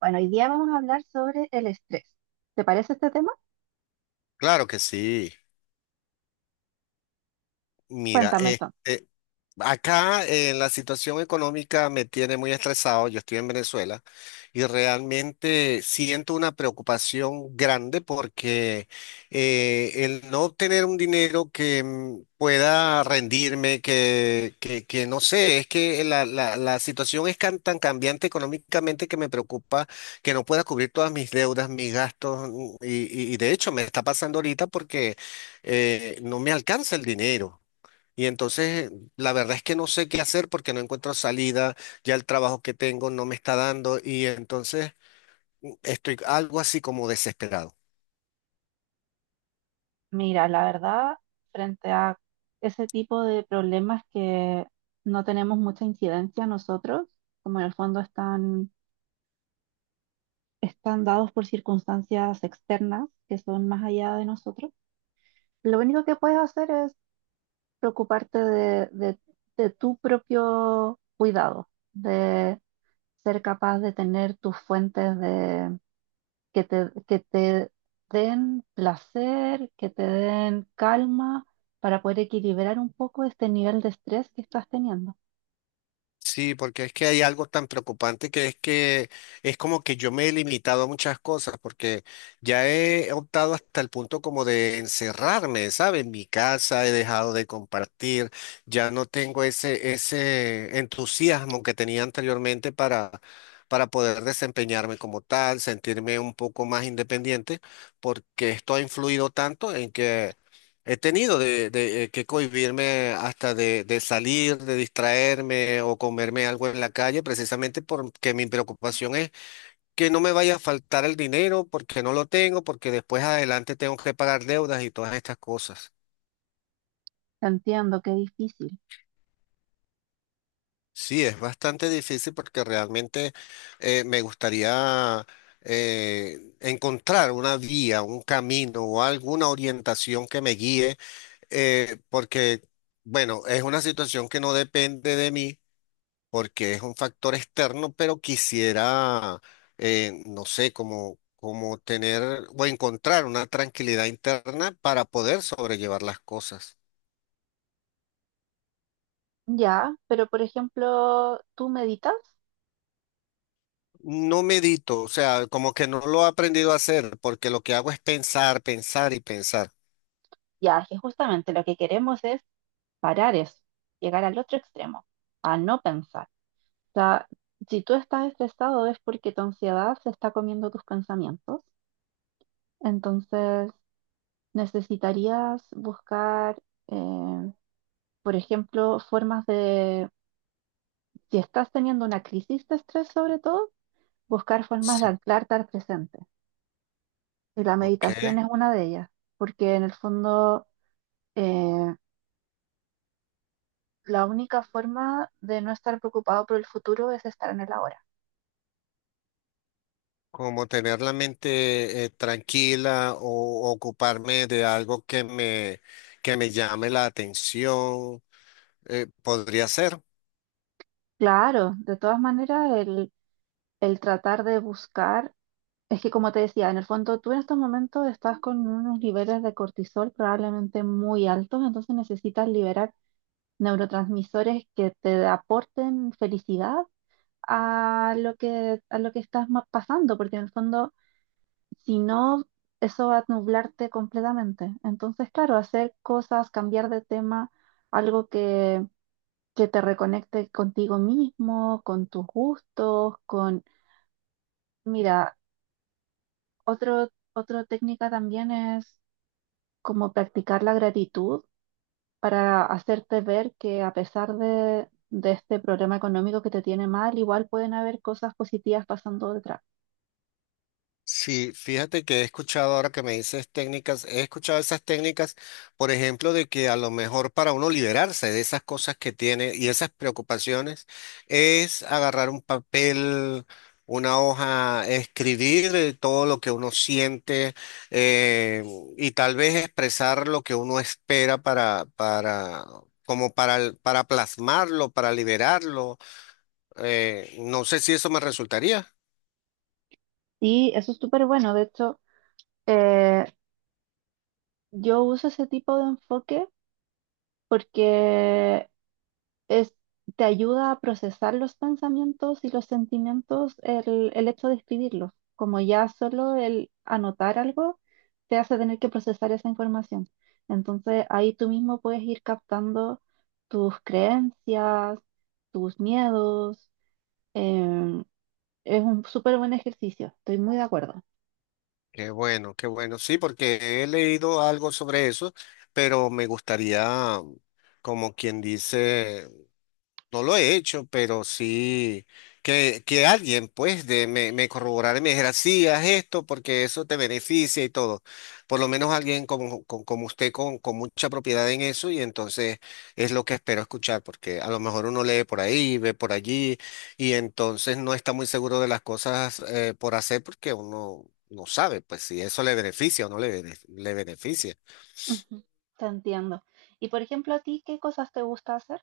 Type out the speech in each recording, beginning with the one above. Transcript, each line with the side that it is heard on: right: Bueno, hoy día vamos a hablar sobre el estrés. ¿Te parece este tema?
left: Claro que sí. Mira,
right: Cuéntame entonces.
left: este, Acá, la situación económica me tiene muy estresado. Yo estoy en Venezuela y realmente siento una preocupación grande porque el no obtener un dinero que pueda rendirme, que no sé, es que la situación es tan cambiante económicamente, que me preocupa que no pueda cubrir todas mis deudas, mis gastos, y de hecho me está pasando ahorita porque no me alcanza el dinero. Y entonces, la verdad es que no sé qué hacer porque no encuentro salida. Ya el trabajo que tengo no me está dando, y entonces estoy algo así como desesperado.
right: Mira, la verdad, frente a ese tipo de problemas que no tenemos mucha incidencia nosotros, como en el fondo están, están dados por circunstancias externas que son más allá de nosotros, lo único que puedes hacer es preocuparte de tu propio cuidado, de ser capaz de tener tus fuentes que te den placer, que te den calma para poder equilibrar un poco este nivel de estrés que estás teniendo.
left: Sí, porque es que hay algo tan preocupante, que es como que yo me he limitado a muchas cosas, porque ya he optado hasta el punto como de encerrarme, ¿sabes? En mi casa he dejado de compartir. Ya no tengo ese entusiasmo que tenía anteriormente para poder desempeñarme como tal, sentirme un poco más independiente, porque esto ha influido tanto en que he tenido que cohibirme hasta de salir, de distraerme o comerme algo en la calle, precisamente porque mi preocupación es que no me vaya a faltar el dinero, porque no lo tengo, porque después adelante tengo que pagar deudas y todas estas cosas.
right: Entiendo que es difícil.
left: Sí, es bastante difícil, porque realmente me gustaría encontrar una vía, un camino o alguna orientación que me guíe, porque, bueno, es una situación que no depende de mí porque es un factor externo, pero quisiera, no sé, como, como tener o encontrar una tranquilidad interna para poder sobrellevar las cosas.
right: Ya, pero por ejemplo, ¿tú meditas?
left: No medito, o sea, como que no lo he aprendido a hacer, porque lo que hago es pensar, pensar y pensar.
right: Ya, que justamente lo que queremos es parar eso, llegar al otro extremo, a no pensar. O sea, si tú estás estresado es porque tu ansiedad se está comiendo tus pensamientos. Entonces, necesitarías buscar eh, por ejemplo, formas de, si estás teniendo una crisis de estrés sobre todo, buscar formas de
left: Sí.
right: anclarte al presente. Y la
left: Ok,
right: meditación es una de ellas, porque en el fondo eh, la única forma de no estar preocupado por el futuro es estar en el ahora.
left: como tener la mente tranquila, o ocuparme de algo que que me llame la atención, podría ser.
right: Claro, de todas maneras, el tratar de buscar, es que como te decía, en el fondo tú en estos momentos estás con unos niveles de cortisol probablemente muy altos, entonces necesitas liberar neurotransmisores que te aporten felicidad a lo que estás pasando, porque en el fondo, si no, eso va a nublarte completamente. Entonces, claro, hacer cosas, cambiar de tema, algo que te reconecte contigo mismo, con tus gustos, con... Mira, otra técnica también es como practicar la gratitud para hacerte ver que a pesar de este problema económico que te tiene mal, igual pueden haber cosas positivas pasando detrás.
left: Sí, fíjate que he escuchado ahora que me dices técnicas, he escuchado esas técnicas, por ejemplo, de que a lo mejor para uno liberarse de esas cosas que tiene y esas preocupaciones, es agarrar un papel, una hoja, escribir todo lo que uno siente, eh, y tal vez expresar lo que uno espera para, como para plasmarlo, para liberarlo. No sé si eso me resultaría.
right: Y eso es súper bueno. De hecho, eh, yo uso ese tipo de enfoque porque es, te ayuda a procesar los pensamientos y los sentimientos, el hecho de escribirlos, como ya solo el anotar algo te hace tener que procesar esa información. Entonces ahí tú mismo puedes ir captando tus creencias, tus miedos. em, es un súper buen ejercicio, estoy muy de acuerdo.
left: Qué bueno, qué bueno. Sí, porque he leído algo sobre eso, pero me gustaría, como quien dice, no lo he hecho, pero sí que alguien pues de, me corroborara y me dijera: sí, haz esto porque eso te beneficia y todo. Por lo menos alguien como, como usted con mucha propiedad en eso, y entonces es lo que espero escuchar, porque a lo mejor uno lee por ahí, ve por allí y entonces no está muy seguro de las cosas por hacer, porque uno no sabe pues si eso le beneficia o no le beneficia.
right: Ujú. Te entiendo. Y por ejemplo, ¿a ti qué cosas te gusta hacer?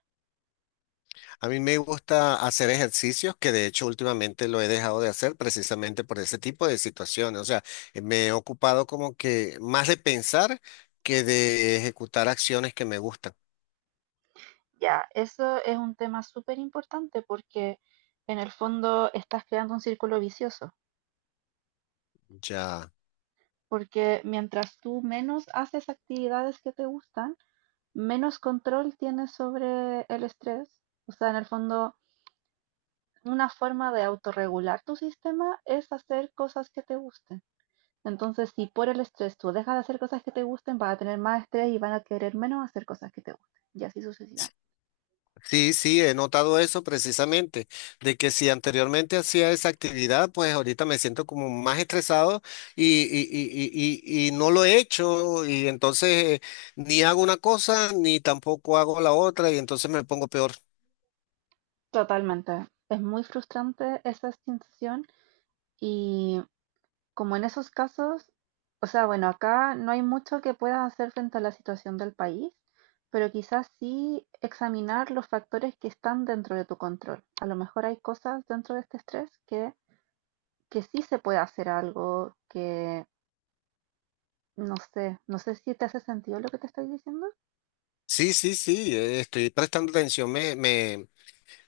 left: A mí me gusta hacer ejercicios, que de hecho últimamente lo he dejado de hacer precisamente por ese tipo de situaciones. O sea, me he ocupado como que más de pensar que de ejecutar acciones que me gustan.
right: Ya, eso es un tema súper importante porque en el fondo estás creando un círculo vicioso,
left: Ya.
right: porque mientras tú menos haces actividades que te gustan, menos control tienes sobre el estrés. O sea, en el fondo, una forma de autorregular tu sistema es hacer cosas que te gusten. Entonces, si por el estrés tú dejas de hacer cosas que te gusten, vas a tener más estrés y van a querer menos hacer cosas que te gusten, y así sucesivamente.
left: Sí, sí, he notado eso precisamente, de que si anteriormente hacía esa actividad, pues ahorita me siento como más estresado, y no lo he hecho, y entonces ni hago una cosa ni tampoco hago la otra, y entonces me pongo peor.
right: Totalmente. Es muy frustrante esa sensación. Y como en esos casos, o sea, bueno, acá no hay mucho que puedas hacer frente a la situación del país, pero quizás sí examinar los factores que están dentro de tu control. A lo mejor hay cosas dentro de este estrés que sí se puede hacer algo que, no sé, no sé si te hace sentido lo que te estoy diciendo.
left: Sí, sí, sí, estoy prestando atención.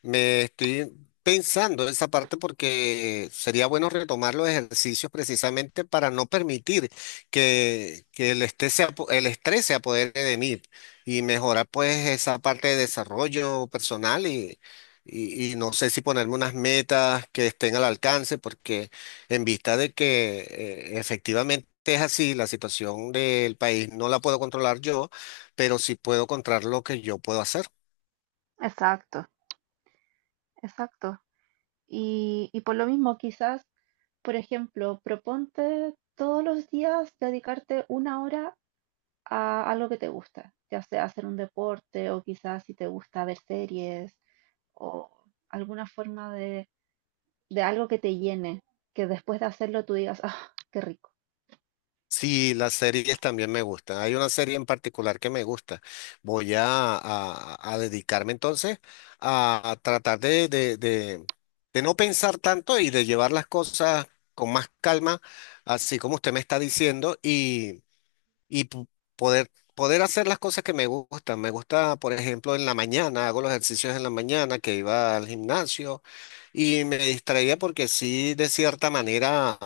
left: Me estoy pensando esa parte, porque sería bueno retomar los ejercicios precisamente para no permitir que el estrés el estrés se apodere de mí, y mejorar pues esa parte de desarrollo personal y, y no sé si ponerme unas metas que estén al alcance, porque en vista de que efectivamente es así, la situación del país no la puedo controlar yo, pero sí puedo controlar lo que yo puedo hacer.
right: Exacto, exacto. Y por lo mismo, quizás, por ejemplo, proponte todos los días dedicarte una hora a algo que te gusta, ya sea hacer un deporte o quizás si te gusta ver series o alguna forma de algo que te llene, que después de hacerlo tú digas, ah, qué rico.
left: Sí, las series también me gustan. Hay una serie en particular que me gusta. A dedicarme entonces a tratar de no pensar tanto y de llevar las cosas con más calma, así como usted me está diciendo, y poder, poder hacer las cosas que me gustan. Me gusta, por ejemplo, en la mañana, hago los ejercicios en la mañana que iba al gimnasio y me distraía, porque sí, de cierta manera,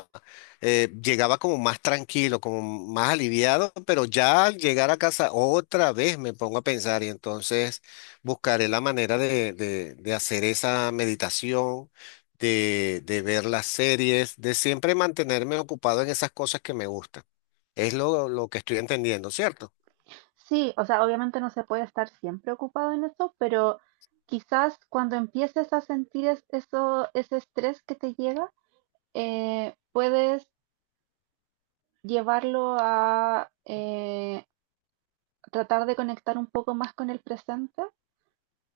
left: llegaba como más tranquilo, como más aliviado, pero ya al llegar a casa otra vez me pongo a pensar, y entonces buscaré la manera de hacer esa meditación. De ver las series, de siempre mantenerme ocupado en esas cosas que me gustan. Es lo que estoy entendiendo, ¿cierto?
right: Sí, o sea, obviamente no se puede estar siempre ocupado en eso, pero quizás cuando empieces a sentir eso, ese estrés que te llega, puedes llevarlo a, tratar de conectar un poco más con el presente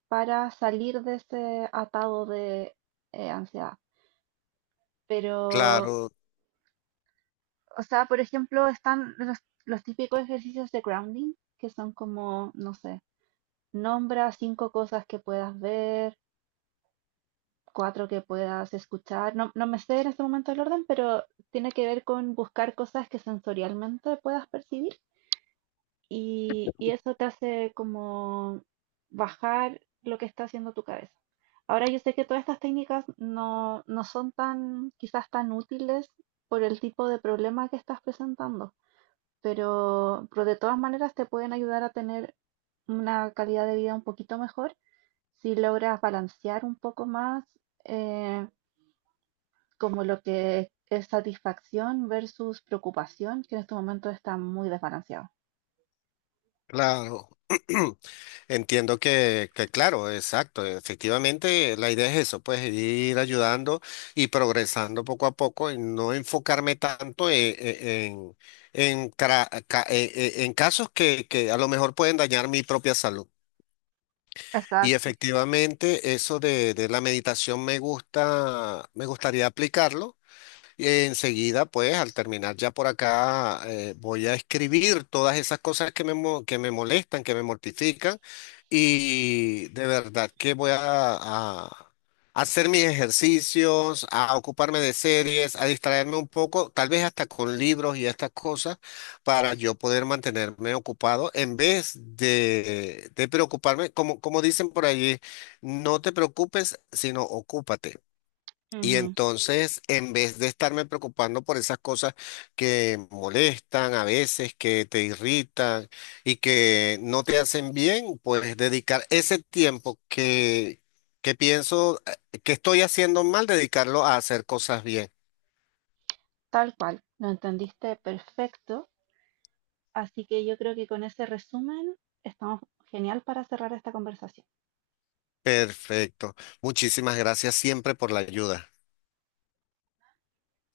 right: para salir de ese atado de ansiedad. Pero,
left: Claro,
right: o sea, por ejemplo, están los típicos ejercicios de grounding, que son como, no sé, nombra cinco cosas que puedas ver, cuatro que puedas escuchar. No, no me sé en este momento el orden, pero tiene que ver con buscar cosas que sensorialmente puedas percibir y eso te hace como bajar lo que está haciendo tu cabeza. Ahora yo sé que todas estas técnicas no, no son tan, quizás tan útiles por el tipo de problema que estás presentando, pero de todas maneras te pueden ayudar a tener una calidad de vida un poquito mejor si logras balancear un poco más eh, como lo que es satisfacción versus preocupación, que en este momento está muy desbalanceado.
left: claro. Entiendo que claro, exacto. Efectivamente, la idea es eso, pues ir ayudando y progresando poco a poco, y no enfocarme tanto en, en casos que a lo mejor pueden dañar mi propia salud. Y
right: Exacto.
left: efectivamente, eso de la meditación me gusta, me gustaría aplicarlo. Enseguida, pues, al terminar ya por acá, voy a escribir todas esas cosas que que me molestan, que me mortifican, y de verdad que voy a hacer mis ejercicios, a ocuparme de series, a distraerme un poco, tal vez hasta con libros y estas cosas, para yo poder mantenerme ocupado en vez de preocuparme, como, como dicen por allí: no te preocupes, sino ocúpate. Y
right: Ujú.
left: entonces, en vez de estarme preocupando por esas cosas que molestan a veces, que te irritan y que no te hacen bien, pues dedicar ese tiempo que pienso que estoy haciendo mal, dedicarlo a hacer cosas bien.
right: Tal cual, lo entendiste perfecto, así que yo creo que con ese resumen estamos genial para cerrar esta conversación.
left: Perfecto. Muchísimas gracias siempre por la ayuda.